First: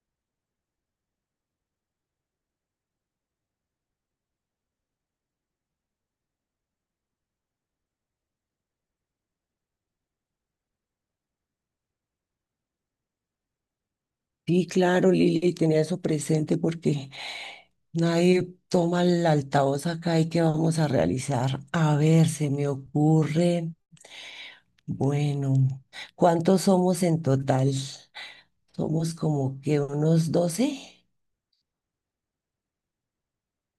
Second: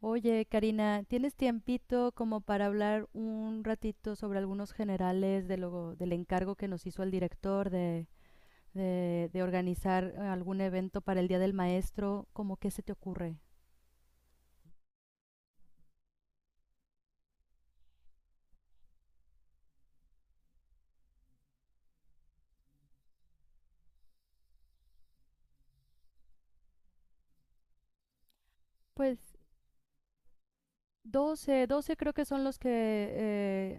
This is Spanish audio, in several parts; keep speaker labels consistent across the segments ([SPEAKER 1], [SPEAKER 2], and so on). [SPEAKER 1] Oye, Karina, ¿tienes tiempito como para hablar un ratito sobre algunos generales de del encargo que nos hizo el director de organizar algún evento para el Día del Maestro? ¿Cómo qué se te ocurre?
[SPEAKER 2] Sí, claro, Lili, tenía eso presente porque nadie toma el altavoz acá y qué vamos a realizar. A ver, se me ocurre, bueno, ¿cuántos somos en total? Somos
[SPEAKER 1] Pues
[SPEAKER 2] como que unos 12.
[SPEAKER 1] doce creo que son los que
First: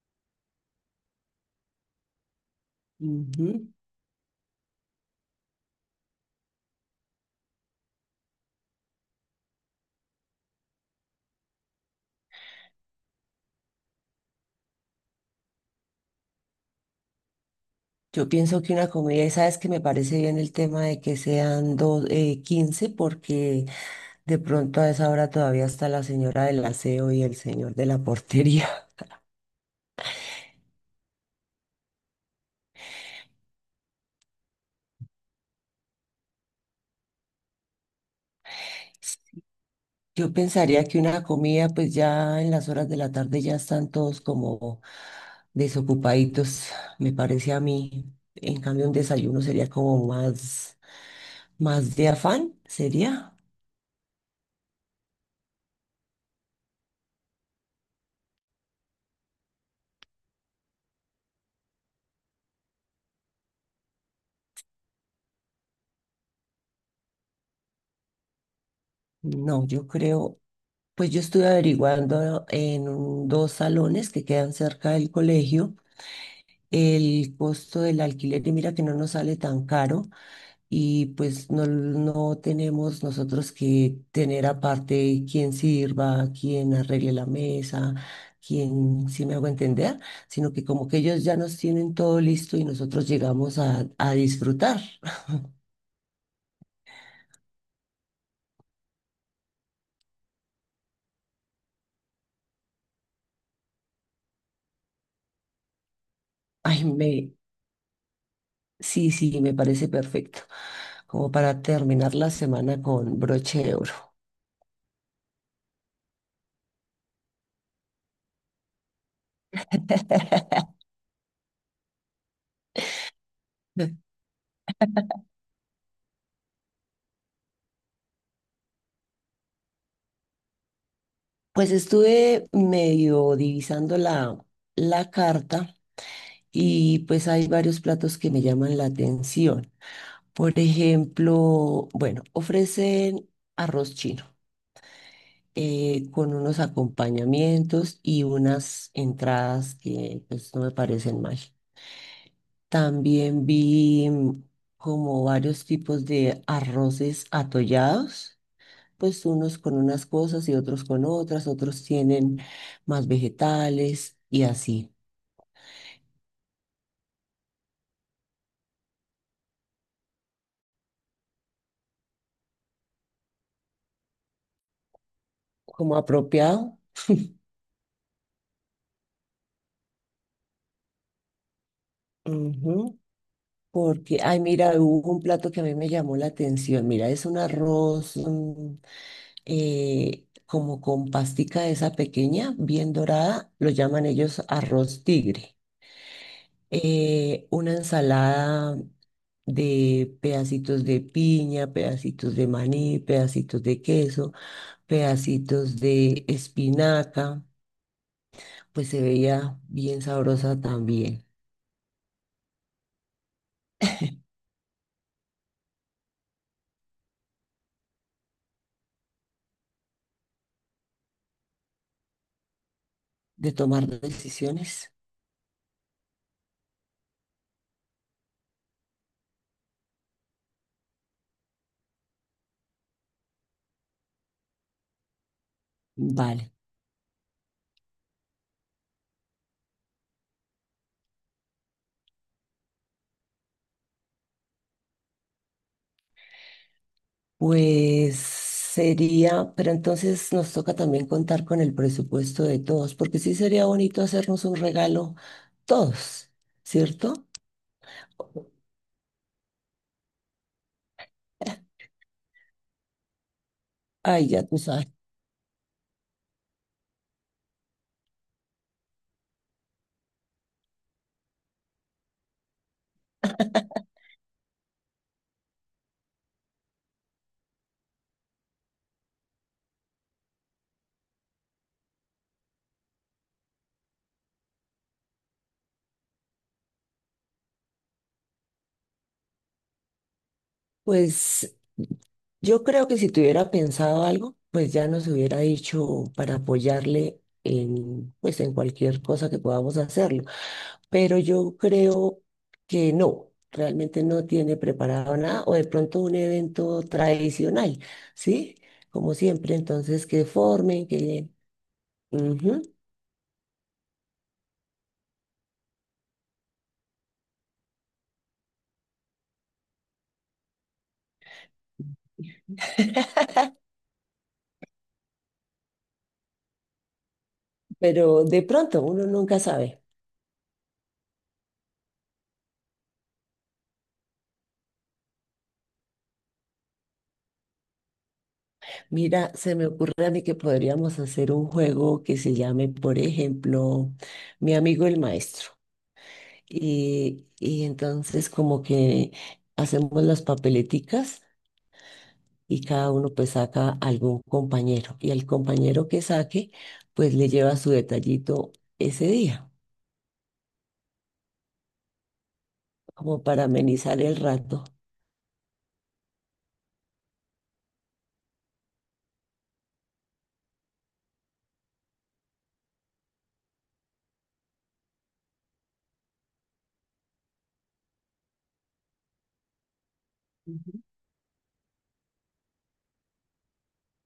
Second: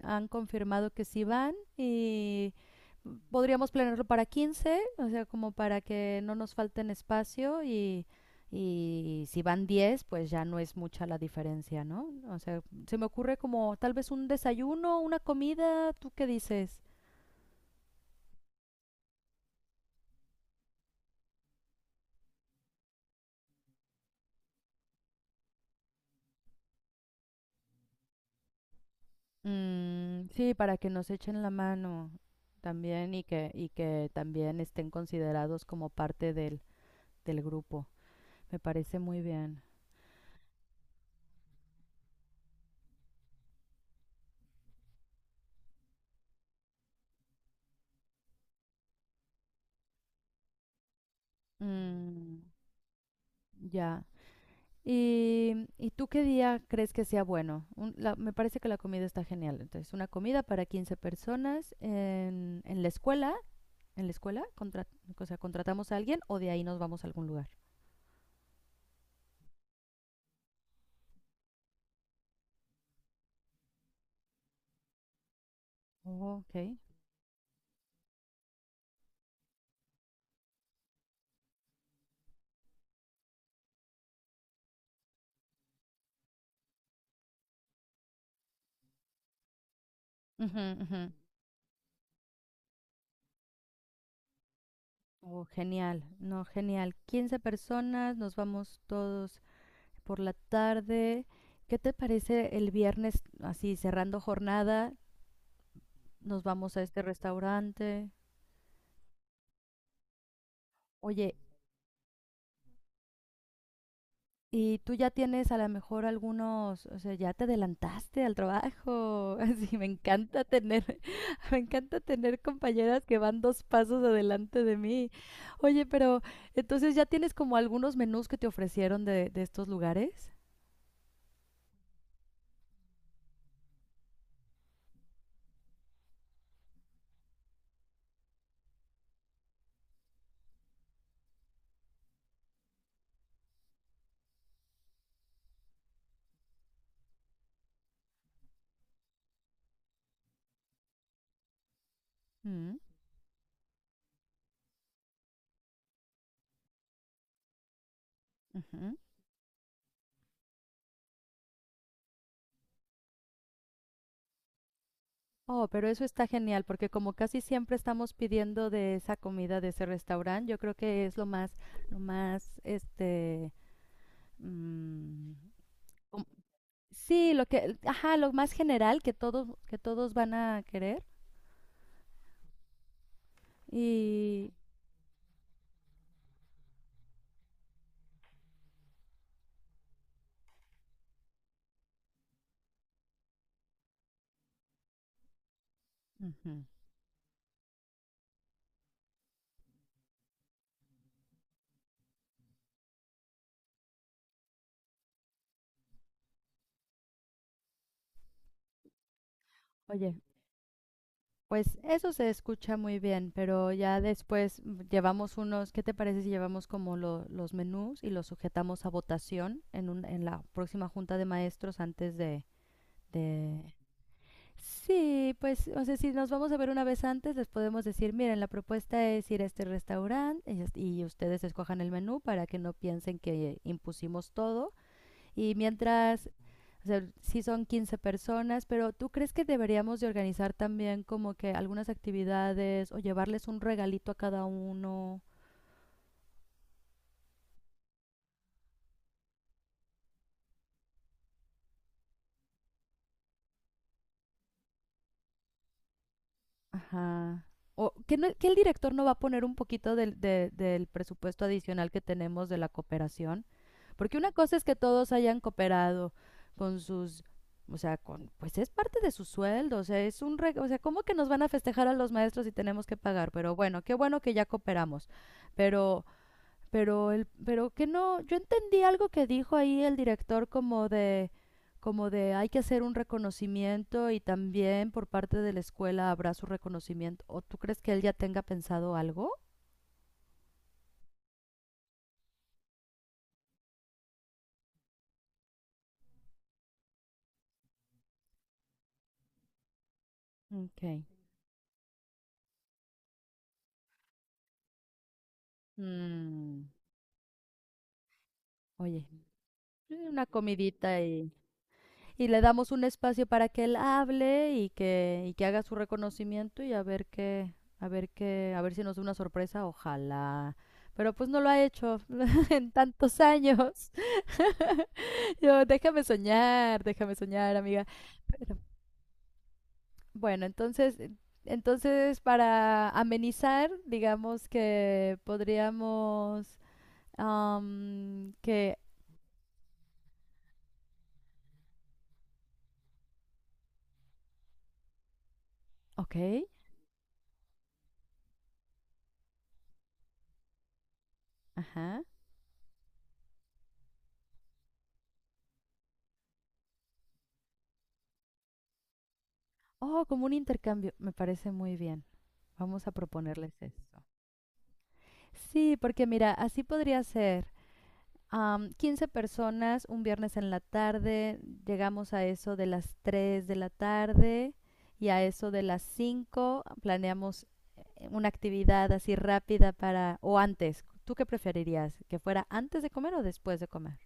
[SPEAKER 1] han confirmado que sí van y
[SPEAKER 2] Ujú.
[SPEAKER 1] podríamos planearlo para quince, o sea, como para que no nos falten espacio, y si van 10 pues ya no es mucha la diferencia, ¿no? O sea, se me ocurre como tal vez un desayuno, una comida, ¿tú qué dices?
[SPEAKER 2] Yo pienso que una comida, y sabes que me parece bien el tema de que sean 15, porque de pronto a esa hora todavía está la señora del aseo y el señor de la portería.
[SPEAKER 1] Mm, sí, para que nos echen la mano también y y que también estén considerados como parte del grupo. Me parece muy bien.
[SPEAKER 2] Yo pensaría que una comida, pues ya en las horas de la tarde ya están todos como desocupaditos, me parece a mí. En cambio, un desayuno sería como más, de
[SPEAKER 1] Mm,
[SPEAKER 2] afán, ¿sería?
[SPEAKER 1] ya. ¿ y tú qué día crees que sea bueno? Me parece que la comida está genial. Entonces, una comida para 15 personas en la escuela. En la escuela, o sea, contratamos a alguien o de ahí nos vamos a algún lugar.
[SPEAKER 2] No, yo creo, pues yo estuve averiguando en dos salones que quedan cerca del colegio,
[SPEAKER 1] Oh, ok.
[SPEAKER 2] el costo del alquiler y mira que no nos sale tan caro. Y pues no, no tenemos nosotros que tener aparte quién sirva, quién arregle la mesa, quién, si me hago entender, sino
[SPEAKER 1] Ujú,
[SPEAKER 2] que como que
[SPEAKER 1] ujú.
[SPEAKER 2] ellos ya nos tienen todo listo y nosotros llegamos a disfrutar.
[SPEAKER 1] Oh, genial. No, genial. 15 personas, nos vamos todos por la tarde. ¿Qué te parece el viernes, así cerrando jornada? Nos vamos a
[SPEAKER 2] Ay,
[SPEAKER 1] este restaurante.
[SPEAKER 2] sí, sí, me parece perfecto, como
[SPEAKER 1] Oye,
[SPEAKER 2] para terminar la semana con broche de oro.
[SPEAKER 1] y tú ya tienes a lo mejor algunos, o sea, ya te adelantaste al trabajo. Así, me encanta tener, me encanta tener compañeras que van dos pasos adelante de mí. Oye, pero entonces ya tienes como algunos menús que te ofrecieron de estos lugares.
[SPEAKER 2] Pues estuve medio divisando la carta y pues hay varios platos que me llaman la atención. Por ejemplo, bueno, ofrecen arroz chino con unos acompañamientos y unas entradas que pues, no me parecen mal.
[SPEAKER 1] Mm,
[SPEAKER 2] También vi como varios tipos de arroces atollados,
[SPEAKER 1] ujú.
[SPEAKER 2] pues unos con unas cosas y otros con otras, otros tienen más vegetales y así,
[SPEAKER 1] Oh, pero eso está genial, porque como casi siempre estamos pidiendo de esa comida de ese restaurante, yo creo que es lo más, este, mm.
[SPEAKER 2] como apropiado.
[SPEAKER 1] Sí, lo que, ajá, lo más general que que todos van a querer.
[SPEAKER 2] Ujú. Porque, ay,
[SPEAKER 1] Y,
[SPEAKER 2] mira, hubo un plato que a mí me llamó la atención. Mira, es un arroz como con pastica esa pequeña, bien dorada, lo llaman ellos arroz tigre.
[SPEAKER 1] ujú.
[SPEAKER 2] Una ensalada de pedacitos de piña, pedacitos de maní, pedacitos de queso, pedacitos de espinaca, pues se veía bien
[SPEAKER 1] Oye,
[SPEAKER 2] sabrosa también.
[SPEAKER 1] pues eso se escucha muy bien, pero ya después llevamos unos, ¿qué te parece si llevamos como los menús y los sujetamos a votación en en la próxima junta de maestros antes
[SPEAKER 2] De
[SPEAKER 1] de...
[SPEAKER 2] tomar decisiones,
[SPEAKER 1] Sí, pues, o sea, si nos vamos a ver una vez antes, les podemos decir, miren, la propuesta es ir a este restaurante y ustedes escojan el menú para que no piensen que impusimos todo. Y mientras,
[SPEAKER 2] vale.
[SPEAKER 1] o sea, sí son 15 personas, pero ¿tú crees que deberíamos de organizar también como que algunas actividades o llevarles un regalito a cada uno?
[SPEAKER 2] Pues sería, pero entonces nos toca también contar con el presupuesto de todos, porque sí sería bonito hacernos un regalo todos, ¿cierto?
[SPEAKER 1] Ajá. O que, que el director no va a poner un poquito del, del presupuesto adicional que tenemos de la cooperación. Porque
[SPEAKER 2] Ay,
[SPEAKER 1] una
[SPEAKER 2] ya
[SPEAKER 1] cosa
[SPEAKER 2] tú
[SPEAKER 1] es que
[SPEAKER 2] sabes.
[SPEAKER 1] todos hayan cooperado con sus, o sea, con, pues es parte de su sueldo, o sea, es un, o sea, ¿cómo que nos van a festejar a los maestros si tenemos que pagar? Pero bueno, qué bueno que ya cooperamos. Pero el pero que no yo entendí algo que dijo ahí el director como de, como de hay que hacer un reconocimiento y también por parte de la escuela habrá su reconocimiento, o tú crees que él ya tenga pensado algo.
[SPEAKER 2] Pues yo creo que si tuviera pensado algo, pues ya nos hubiera dicho para apoyarle en, pues en cualquier cosa que podamos hacerlo.
[SPEAKER 1] Ok.
[SPEAKER 2] Pero yo creo que no, realmente no tiene preparado nada o de pronto un
[SPEAKER 1] Mm,
[SPEAKER 2] evento tradicional, ¿sí?
[SPEAKER 1] oye,
[SPEAKER 2] Como siempre, entonces
[SPEAKER 1] una
[SPEAKER 2] que formen,
[SPEAKER 1] comidita,
[SPEAKER 2] que...
[SPEAKER 1] y le
[SPEAKER 2] Ujú.
[SPEAKER 1] damos un espacio para que él hable y que, y que haga su reconocimiento y a ver qué, a ver si nos da una sorpresa, ojalá, pero pues no lo ha hecho en tantos años. Yo, déjame soñar, amiga.
[SPEAKER 2] Pero de
[SPEAKER 1] Pero,
[SPEAKER 2] pronto uno nunca sabe.
[SPEAKER 1] bueno, entonces, entonces para amenizar, digamos que podríamos am, que,
[SPEAKER 2] Mira, se me ocurre a mí que podríamos hacer un juego que se llame, por ejemplo, Mi amigo el maestro.
[SPEAKER 1] ok,
[SPEAKER 2] Y entonces como que hacemos las papeleticas
[SPEAKER 1] ajá.
[SPEAKER 2] y cada uno pues saca algún compañero y al compañero que saque pues le lleva su detallito ese día,
[SPEAKER 1] Oh, como un intercambio, me parece muy bien. Vamos a
[SPEAKER 2] como para
[SPEAKER 1] proponerles eso.
[SPEAKER 2] amenizar el rato.
[SPEAKER 1] Sí, porque mira, así podría ser. Am, 15 personas, un viernes en la tarde, llegamos a eso de las 3 de la tarde y a eso de las cinco planeamos una actividad así rápida para, o
[SPEAKER 2] Ujú.
[SPEAKER 1] antes, ¿tú qué preferirías? ¿Que fuera antes de comer o después de comer?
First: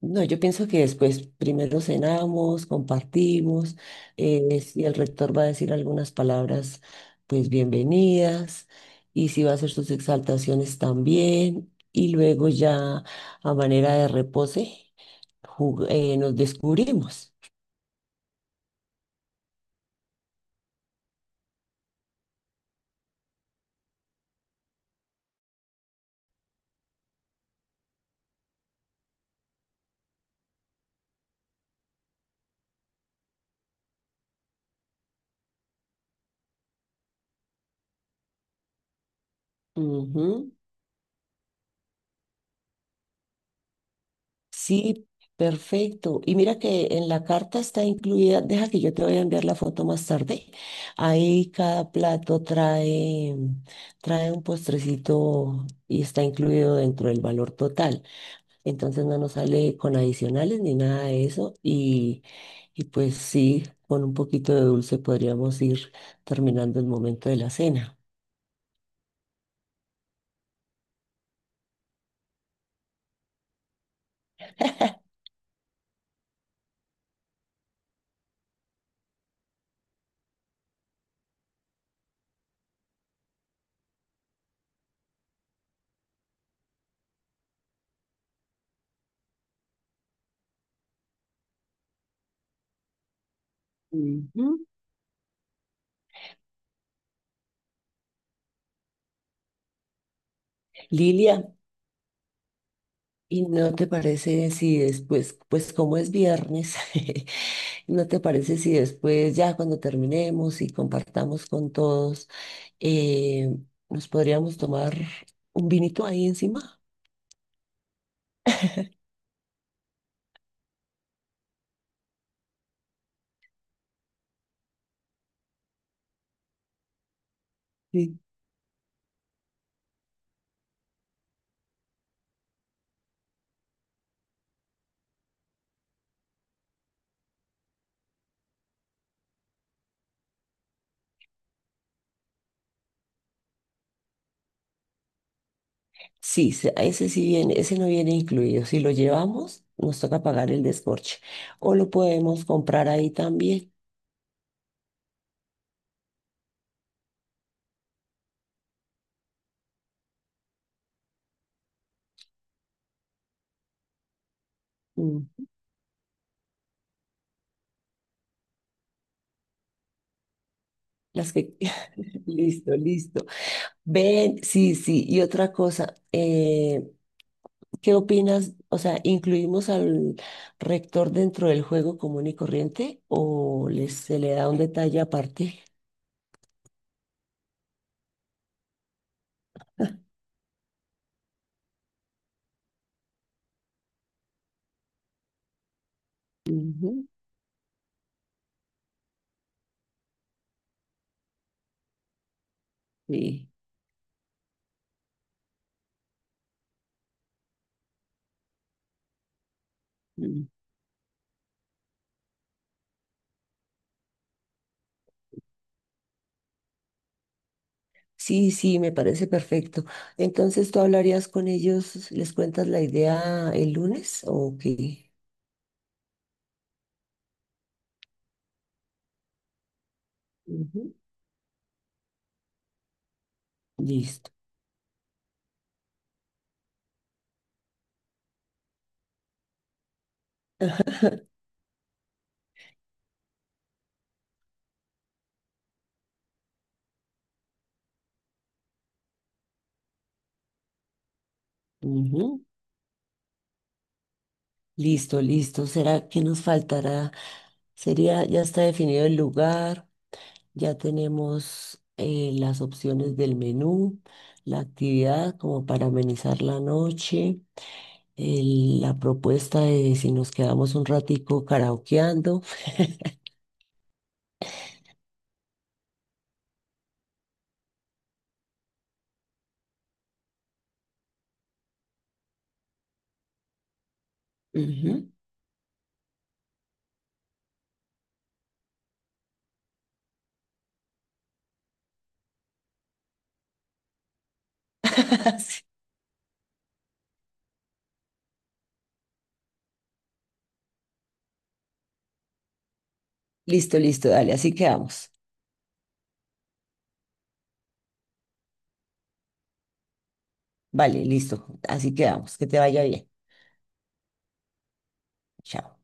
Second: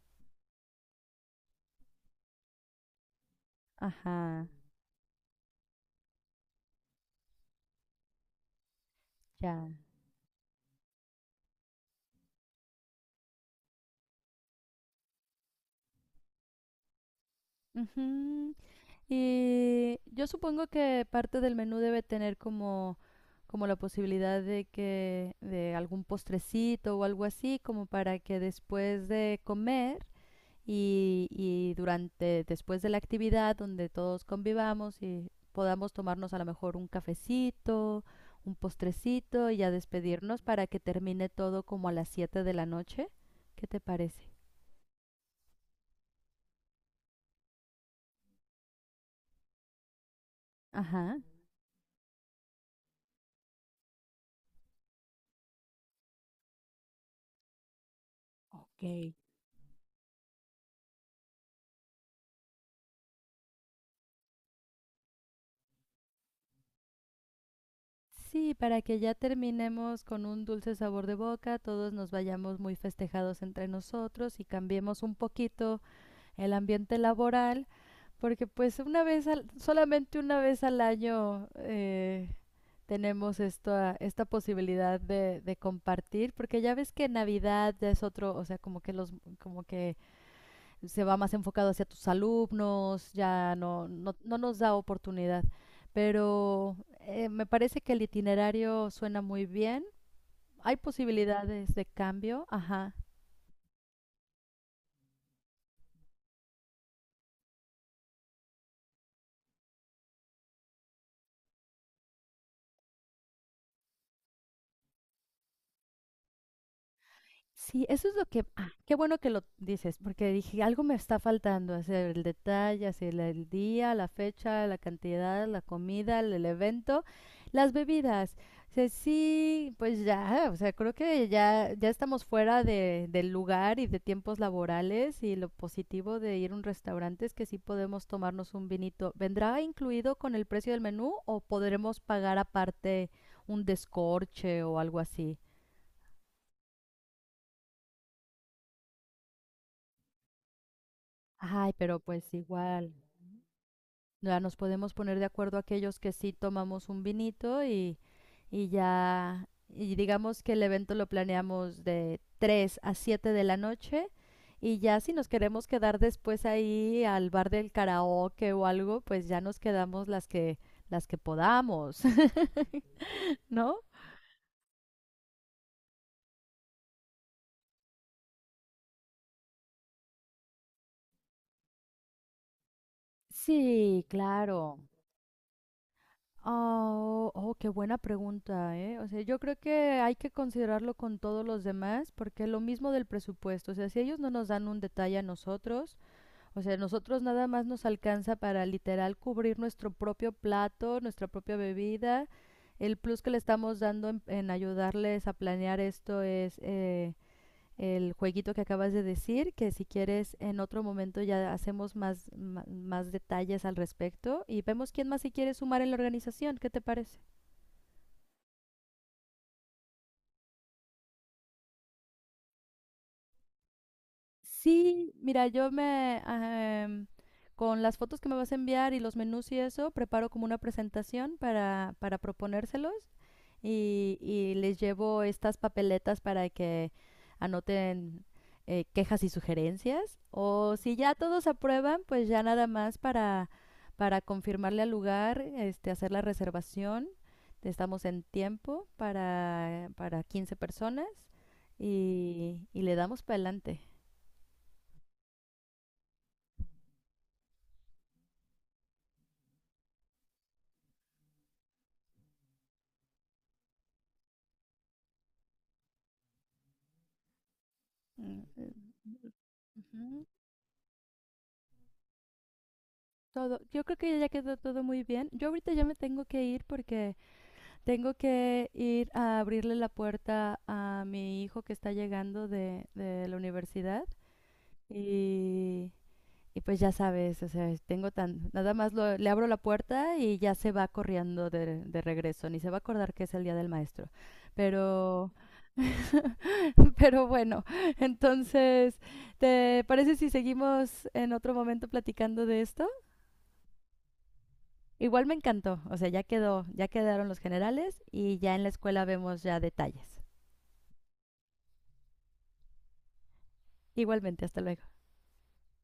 [SPEAKER 2] No, yo pienso que después primero cenamos, compartimos,
[SPEAKER 1] Ajá,
[SPEAKER 2] si el rector va a decir algunas palabras, pues bienvenidas, y si va a
[SPEAKER 1] ya.
[SPEAKER 2] hacer sus exaltaciones también, y luego ya a manera de repose, nos descubrimos.
[SPEAKER 1] Ujú. Y yo supongo que parte del menú debe tener como, como la posibilidad de algún postrecito o algo así, como para que después de comer y durante, después de la actividad donde todos convivamos y podamos tomarnos a lo mejor un cafecito, un postrecito y ya despedirnos
[SPEAKER 2] Ujú.
[SPEAKER 1] para que termine todo como a las 7 de la noche. ¿Qué te parece?
[SPEAKER 2] Sí, perfecto. Y mira que en la carta está incluida, deja que yo te voy a enviar la foto más tarde.
[SPEAKER 1] Ajá.
[SPEAKER 2] Ahí cada plato trae un postrecito y está incluido dentro del valor total. Entonces no nos sale con adicionales ni nada de eso. Y pues sí, con un poquito de dulce podríamos ir terminando el momento de la cena.
[SPEAKER 1] Sí, para que ya terminemos con un dulce sabor de boca, todos nos vayamos muy festejados entre nosotros y cambiemos un poquito el ambiente laboral, porque pues una vez, solamente una vez al año tenemos esta, esta posibilidad de compartir, porque ya ves que Navidad ya es otro, o sea, como que los, como que se va más enfocado hacia tus alumnos, ya no, no
[SPEAKER 2] Ujú.
[SPEAKER 1] nos da oportunidad. Pero me parece que el itinerario suena muy bien. Hay
[SPEAKER 2] Lilia,
[SPEAKER 1] posibilidades de cambio, ajá.
[SPEAKER 2] ¿y no te parece si después, pues como es viernes, no te parece si después, ya cuando terminemos y compartamos con todos, eh, nos podríamos tomar un vinito ahí encima?
[SPEAKER 1] Sí, eso es lo que, ah, qué bueno que lo dices, porque dije, algo me está faltando, hacer el detalle, el día, la fecha, la cantidad, la comida, el evento, las
[SPEAKER 2] Sí,
[SPEAKER 1] bebidas. O sea, sí, pues ya, o sea, creo que ya, ya estamos fuera de, del lugar y de tiempos laborales, y lo positivo de ir a un restaurante es que sí podemos tomarnos un vinito. ¿Vendrá incluido con el precio del menú o podremos pagar aparte un descorche o algo así?
[SPEAKER 2] sí, a ese sí viene, ese no viene incluido. Si lo llevamos, nos toca pagar el descorche.
[SPEAKER 1] Ay,
[SPEAKER 2] O lo
[SPEAKER 1] pero pues
[SPEAKER 2] podemos comprar
[SPEAKER 1] igual,
[SPEAKER 2] ahí también.
[SPEAKER 1] ya nos podemos poner de acuerdo aquellos que sí tomamos un vinito, y ya, y digamos que el evento lo planeamos de 3 a 7 de la noche, y ya si nos
[SPEAKER 2] Mm.
[SPEAKER 1] queremos quedar después ahí al bar del karaoke o algo, pues ya nos quedamos las que
[SPEAKER 2] Las que...
[SPEAKER 1] podamos.
[SPEAKER 2] Listo, listo.
[SPEAKER 1] ¿No?
[SPEAKER 2] Ven, sí, sí. Y otra cosa, ¿qué opinas? O sea, ¿incluimos al rector dentro del juego común y corriente o les,
[SPEAKER 1] Sí,
[SPEAKER 2] se le da un
[SPEAKER 1] claro.
[SPEAKER 2] detalle aparte?
[SPEAKER 1] Oh, oh, qué buena pregunta, ¿eh? O sea, yo creo que hay que considerarlo con todos los demás, porque lo mismo del presupuesto, o sea, si ellos no nos dan un detalle a nosotros, o sea,
[SPEAKER 2] Ujú,
[SPEAKER 1] nosotros nada más nos alcanza para literal cubrir nuestro propio plato, nuestra propia bebida, el plus que le
[SPEAKER 2] sí.
[SPEAKER 1] estamos dando en ayudarles a planear esto es... el jueguito que acabas de decir, que si quieres
[SPEAKER 2] Mm.
[SPEAKER 1] en otro momento ya hacemos más, más detalles al respecto y vemos quién más se quiere sumar en la organización. ¿Qué te parece?
[SPEAKER 2] Sí, sí, me parece perfecto. Entonces, ¿tú hablarías con ellos? ¿Les cuentas la idea el lunes o qué?
[SPEAKER 1] Sí, mira, yo me... em, con las fotos que me vas a enviar y los menús y eso, preparo como una
[SPEAKER 2] Ujú.
[SPEAKER 1] presentación para proponérselos,
[SPEAKER 2] Listo.
[SPEAKER 1] y les llevo estas papeletas para que anoten quejas y sugerencias. O si ya todos aprueban, pues ya nada más para confirmarle al lugar, este, hacer la reservación. Estamos en tiempo para 15 personas,
[SPEAKER 2] Ujú.
[SPEAKER 1] y le damos para adelante.
[SPEAKER 2] Listo, listo. ¿Será que nos faltará? Sería, ya está definido el lugar. Ya tenemos las opciones del menú, la actividad como para amenizar la noche,
[SPEAKER 1] Mm,
[SPEAKER 2] la propuesta de si
[SPEAKER 1] ujú.
[SPEAKER 2] nos quedamos un ratico karaokeando.
[SPEAKER 1] Todo, yo creo que ya quedó todo muy bien. Yo ahorita ya me tengo que ir porque tengo que ir a abrirle la puerta a mi hijo que está llegando de la universidad
[SPEAKER 2] Ujú.
[SPEAKER 1] y, y pues ya sabes, o sea, tengo tan, nada más le abro la puerta y ya se va corriendo de regreso, ni se va a acordar que es el Día del Maestro. Pero,
[SPEAKER 2] Sí.
[SPEAKER 1] pero bueno, entonces, ¿te parece si seguimos en otro momento platicando de esto?
[SPEAKER 2] Listo, listo, dale, así quedamos.
[SPEAKER 1] Igual me encantó, o sea, ya quedó, ya quedaron los generales y ya en la escuela vemos ya detalles.
[SPEAKER 2] Vale, listo, así quedamos. Que te vaya bien.
[SPEAKER 1] Igualmente, hasta luego.
[SPEAKER 2] Chao.